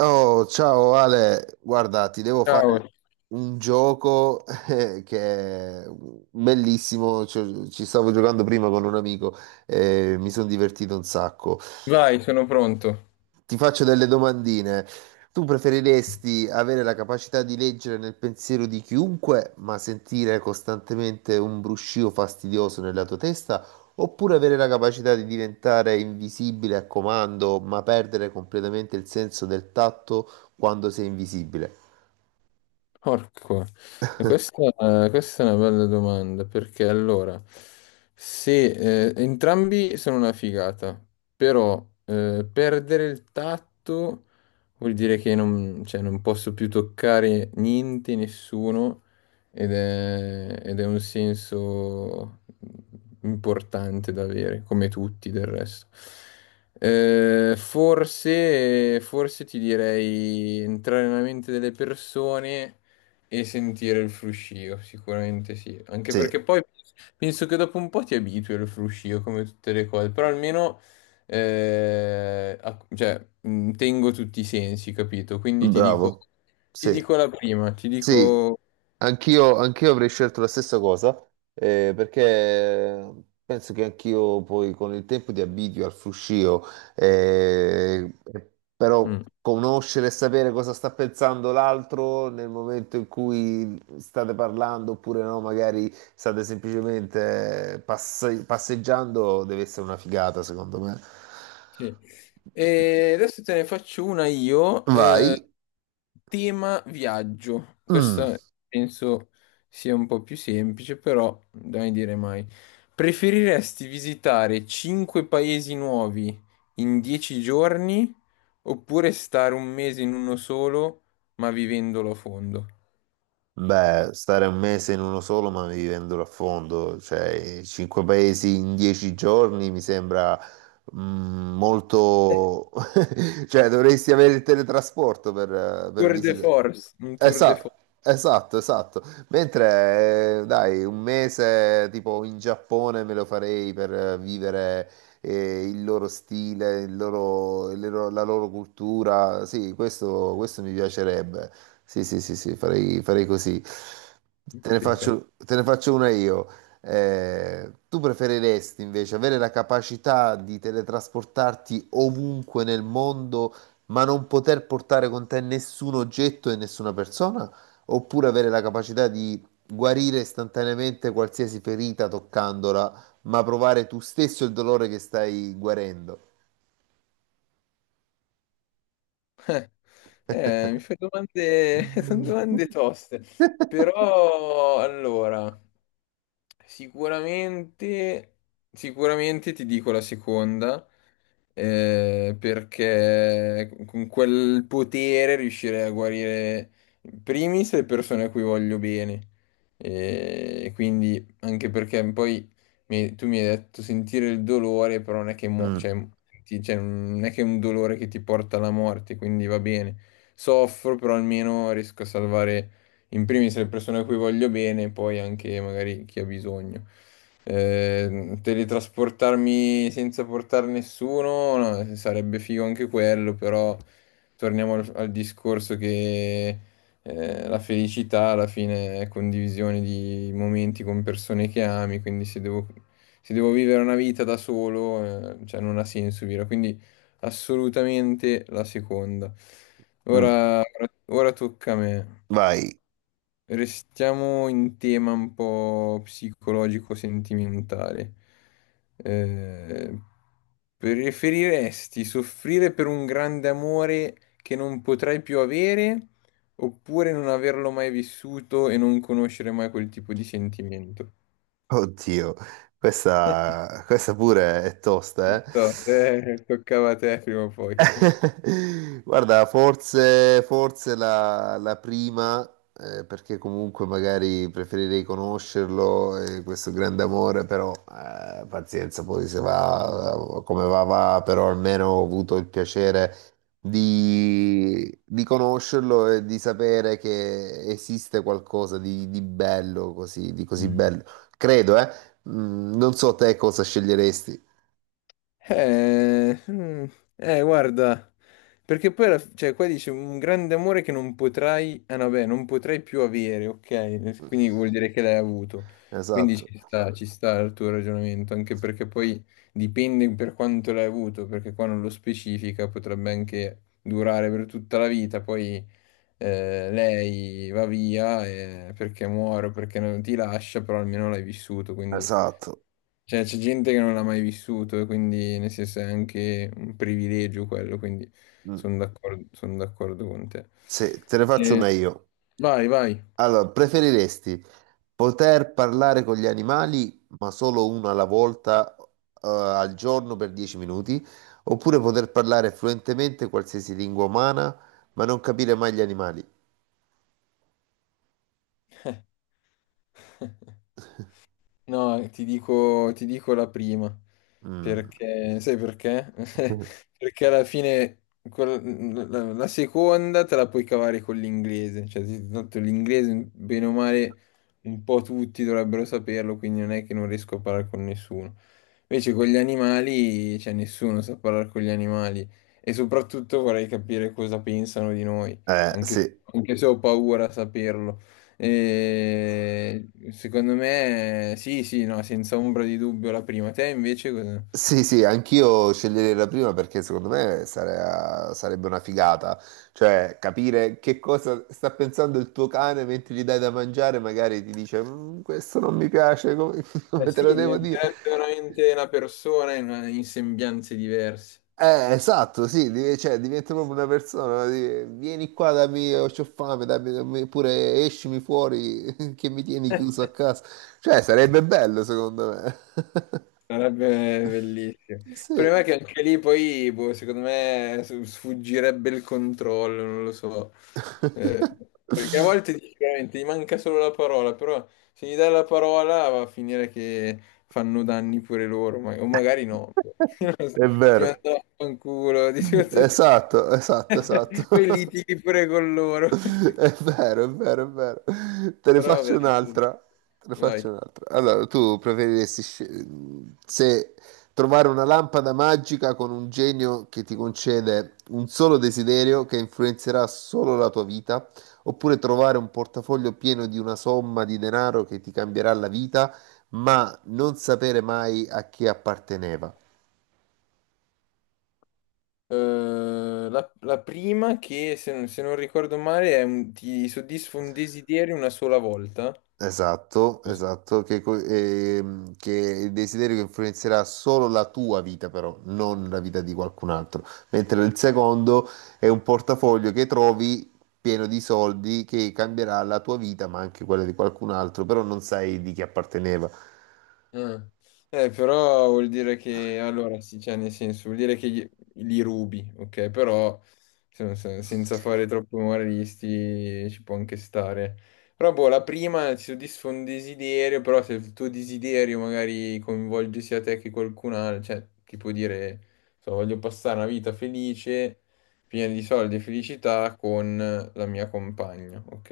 Oh, ciao Ale, guarda, ti devo Ciao, fare un gioco che è bellissimo, cioè, ci stavo giocando prima con un amico e mi sono divertito un sacco. vai, sono pronto. Ti faccio delle domandine. Tu preferiresti avere la capacità di leggere nel pensiero di chiunque, ma sentire costantemente un bruscio fastidioso nella tua testa, oppure avere la capacità di diventare invisibile a comando, ma perdere completamente il senso del tatto quando sei invisibile? Porco. E questa è una bella domanda perché allora, se entrambi sono una figata, però perdere il tatto vuol dire che non, cioè, non posso più toccare niente, nessuno ed è un senso importante da avere, come tutti del resto. Forse ti direi entrare nella mente delle persone e sentire il fruscio, sicuramente sì. Anche Sì, perché poi penso che dopo un po' ti abitui al fruscio, come tutte le cose. Però almeno tengo tutti i sensi, capito? Quindi bravo. ti Sì. dico la prima, ti Sì, dico... anch'io avrei scelto la stessa cosa, perché penso che anch'io poi con il tempo ti abitui al fruscio, eh, però mm. conoscere e sapere cosa sta pensando l'altro nel momento in cui state parlando, oppure no, magari state semplicemente passeggiando, deve essere una figata, secondo me. Sì. E adesso te ne faccio una io, Vai. Tema viaggio. Mm. Questa penso sia un po' più semplice, però dai dire mai. Preferiresti visitare 5 paesi nuovi in 10 giorni oppure stare un mese in uno solo, ma vivendolo a fondo? Beh, stare un mese in uno solo, ma vivendolo a fondo, cioè cinque paesi in dieci giorni mi sembra mm, molto... cioè dovresti avere il teletrasporto per Tour de visitare. force, un tour de Esatto, force, esatto, esatto. Mentre, dai, un mese tipo in Giappone me lo farei per vivere il loro stile, la loro cultura. Sì, questo mi piacerebbe. Sì, sì, sì, sì, farei, farei così. Capito? Te ne faccio una io. Tu preferiresti invece avere la capacità di teletrasportarti ovunque nel mondo, ma non poter portare con te nessun oggetto e nessuna persona, oppure avere la capacità di guarire istantaneamente qualsiasi ferita toccandola, ma provare tu stesso il dolore che stai guarendo. Eh, mi fai domande, sono domande toste, però allora, sicuramente, sicuramente ti dico la seconda, perché con quel potere riuscirei a guarire in primis le persone a cui voglio bene. E quindi, anche perché poi tu mi hai detto sentire il dolore, però non è che, mo- Mm, cioè, ti- cioè, non è che è un dolore che ti porta alla morte, quindi va bene. Soffro, però almeno riesco a salvare in primis le persone a cui voglio bene, e poi anche magari chi ha bisogno. Teletrasportarmi senza portare nessuno, no, sarebbe figo anche quello, però torniamo al discorso che la felicità alla fine è condivisione di momenti con persone che ami, quindi se devo, se devo vivere una vita da solo, cioè non ha senso vivere, quindi assolutamente la seconda. mm. Ora, ora tocca a me. Vai, Restiamo in tema un po' psicologico-sentimentale. Eh, preferiresti soffrire per un grande amore che non potrai più avere oppure non averlo mai vissuto e non conoscere mai quel tipo di sentimento? oddio, questa pure è Non tosta, eh? so, toccava a te prima o poi. Guarda, forse, forse la prima, perché comunque magari preferirei conoscerlo, questo grande amore, però pazienza, poi se va come va, va, però almeno ho avuto il piacere di conoscerlo e di sapere che esiste qualcosa di bello, così, di così bello. Credo, eh. Mm, non so te cosa sceglieresti. Eh, mm, guarda, perché poi, qua dice un grande amore che non potrai, ah, no, beh, non potrai più avere, ok? Eh, quindi vuol dire che l'hai avuto. Quindi Esatto, ci sta il tuo ragionamento, anche perché poi dipende per quanto l'hai avuto, perché qua non lo specifica, potrebbe anche durare per tutta la vita, poi lei va via perché muore o perché non ti lascia, però almeno l'hai vissuto, quindi... esatto. Cioè, c'è gente che non l'ha mai vissuto, e quindi nel senso è anche un privilegio quello, quindi Mm. Sono d'accordo con te. Se te ne faccio Eh, una io. vai, vai. Allora, preferiresti poter parlare con gli animali, ma solo una alla volta, al giorno per 10 minuti, oppure poter parlare fluentemente qualsiasi lingua umana, ma non capire mai gli animali? No, ti dico la prima, Mm. perché sai perché? Perché alla fine la seconda te la puoi cavare con l'inglese, cioè tanto l'inglese bene o male un po' tutti dovrebbero saperlo, quindi non è che non riesco a parlare con nessuno. Invece con gli animali, cioè nessuno sa parlare con gli animali e soprattutto vorrei capire cosa pensano di noi, anche sì. anche se ho paura a saperlo. E secondo me, sì, sì, no, senza ombra di dubbio la prima. Te invece cosa? Sì, sì, anch'io sceglierei la prima perché secondo me sarebbe una figata, cioè capire che cosa sta pensando il tuo cane mentre gli dai da mangiare, magari ti dice "Mm, questo non mi piace, come, Eh come te sì, lo devo dire?" diventerebbe veramente una persona in, in sembianze diverse. Esatto, sì, cioè, diventa proprio una persona, di- vieni qua, dammi, ho c'ho fame, dammi, dammi pure escimi fuori che mi tieni chiuso a casa, cioè sarebbe bello secondo me, Sarebbe bellissimo. Il sì, problema è che anche lì poi, boh, secondo me, sfuggirebbe il controllo, non lo so. Eh, perché a volte dici veramente gli manca solo la parola, però se gli dai la parola va a finire che fanno danni pure loro, ma- o magari no. Non lo so. è Ti vero. mandano a fanculo, di tutto di più. Esatto, esatto, Poi esatto. litighi pure con loro. È vero, è vero, è vero. Te ne Però faccio vabbè, sì. un'altra. Te ne Vai. faccio un'altra. Allora, tu preferiresti sce- se trovare una lampada magica con un genio che ti concede un solo desiderio che influenzerà solo la tua vita, oppure trovare un portafoglio pieno di una somma di denaro che ti cambierà la vita, ma non sapere mai a chi apparteneva? La, la prima che, se, non se non ricordo male, ti soddisfa un desiderio una sola volta. Esatto, esatto, che, che il desiderio che influenzerà solo la tua vita, però, non la vita di qualcun altro. Mentre il secondo è un portafoglio che trovi pieno di soldi che cambierà la tua vita, ma anche quella di qualcun altro, però non sai di chi apparteneva. Ah. Però vuol dire che, allora sì, cioè nel senso, vuol dire che li rubi, ok? Però senza fare troppo umoristi ci può anche stare. Però boh, la prima ti soddisfa un desiderio, però se il tuo desiderio magari coinvolge sia te che qualcun altro, cioè ti può dire, so, voglio passare una vita felice, piena di soldi e felicità con la mia compagna, ok?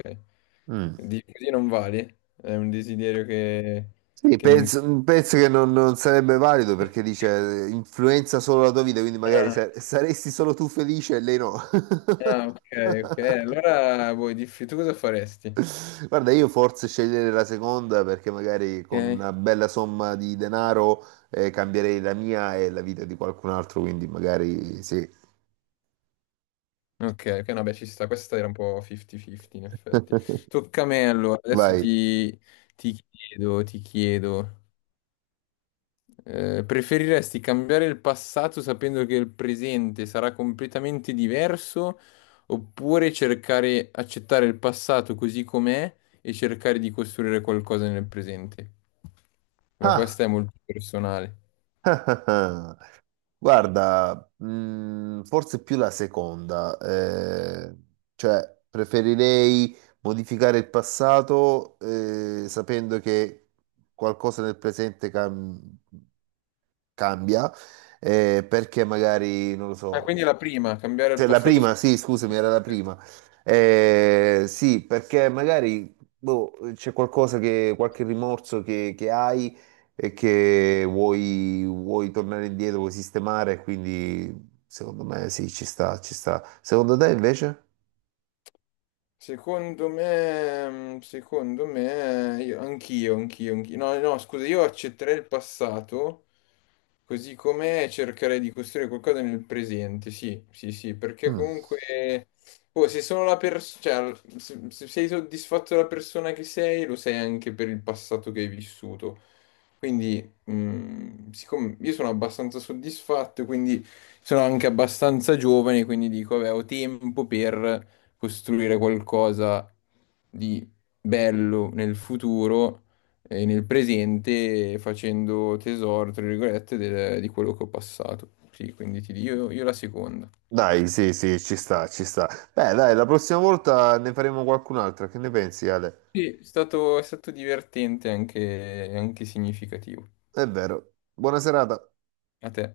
Mm. Così non vale, è un desiderio Sì, che non penso, mm, penso che non, non sarebbe valido perché dice influenza solo la tua vita, quindi magari ah, saresti solo tu felice e lei no. ah, ok, ok. Allora vuoi diffi tu cosa faresti? Guarda, io forse sceglierei la seconda perché magari con Ok, una bella somma di denaro cambierei la mia e la vita di qualcun altro, quindi magari sì. ok, ok, no, beh, ci sta. Questa era un po' 50-50 in effetti. Tocca a me allora. Adesso Vai. ti, ti chiedo, ti chiedo. Eh, preferiresti cambiare il passato sapendo che il presente sarà completamente diverso oppure cercare, accettare il passato così com'è e cercare di costruire qualcosa nel presente? Beh, Ah, questa è molto personale. ah, ah, ah. Guarda, forse più la seconda, cioè preferirei modificare il passato sapendo che qualcosa nel presente cambia, perché magari, non lo Ah, so. quindi la prima, cambiare il Cioè, la passato. prima, sì, scusami, era la prima. Sì, perché magari boh, qualche rimorso che hai e che vuoi tornare indietro, vuoi sistemare, quindi secondo me sì, ci sta, ci sta. Secondo te invece? Secondo me, mm, secondo me, io- anch'io, anch'io, anch'io. No, no, scusa, io accetterei il passato così com'è e cercherei di costruire qualcosa nel presente, sì, sì, sì, perché Mm. comunque, oh, se sono la persona, cioè se sei soddisfatto della persona che sei, lo sei anche per il passato che hai vissuto. Quindi, mm, siccome io sono abbastanza soddisfatto, quindi sono anche abbastanza giovane, quindi dico, vabbè, ho tempo per costruire qualcosa di bello nel futuro e nel presente facendo tesoro, tra virgolette, di quello che ho passato. Sì, quindi ti dico io la seconda. Dai, sì, sì, ci sta, ci sta. Beh, dai, la prossima volta ne faremo qualcun'altra, che ne pensi, Ale? Sì, è stato divertente anche, anche significativo. È vero. Buona serata. A te.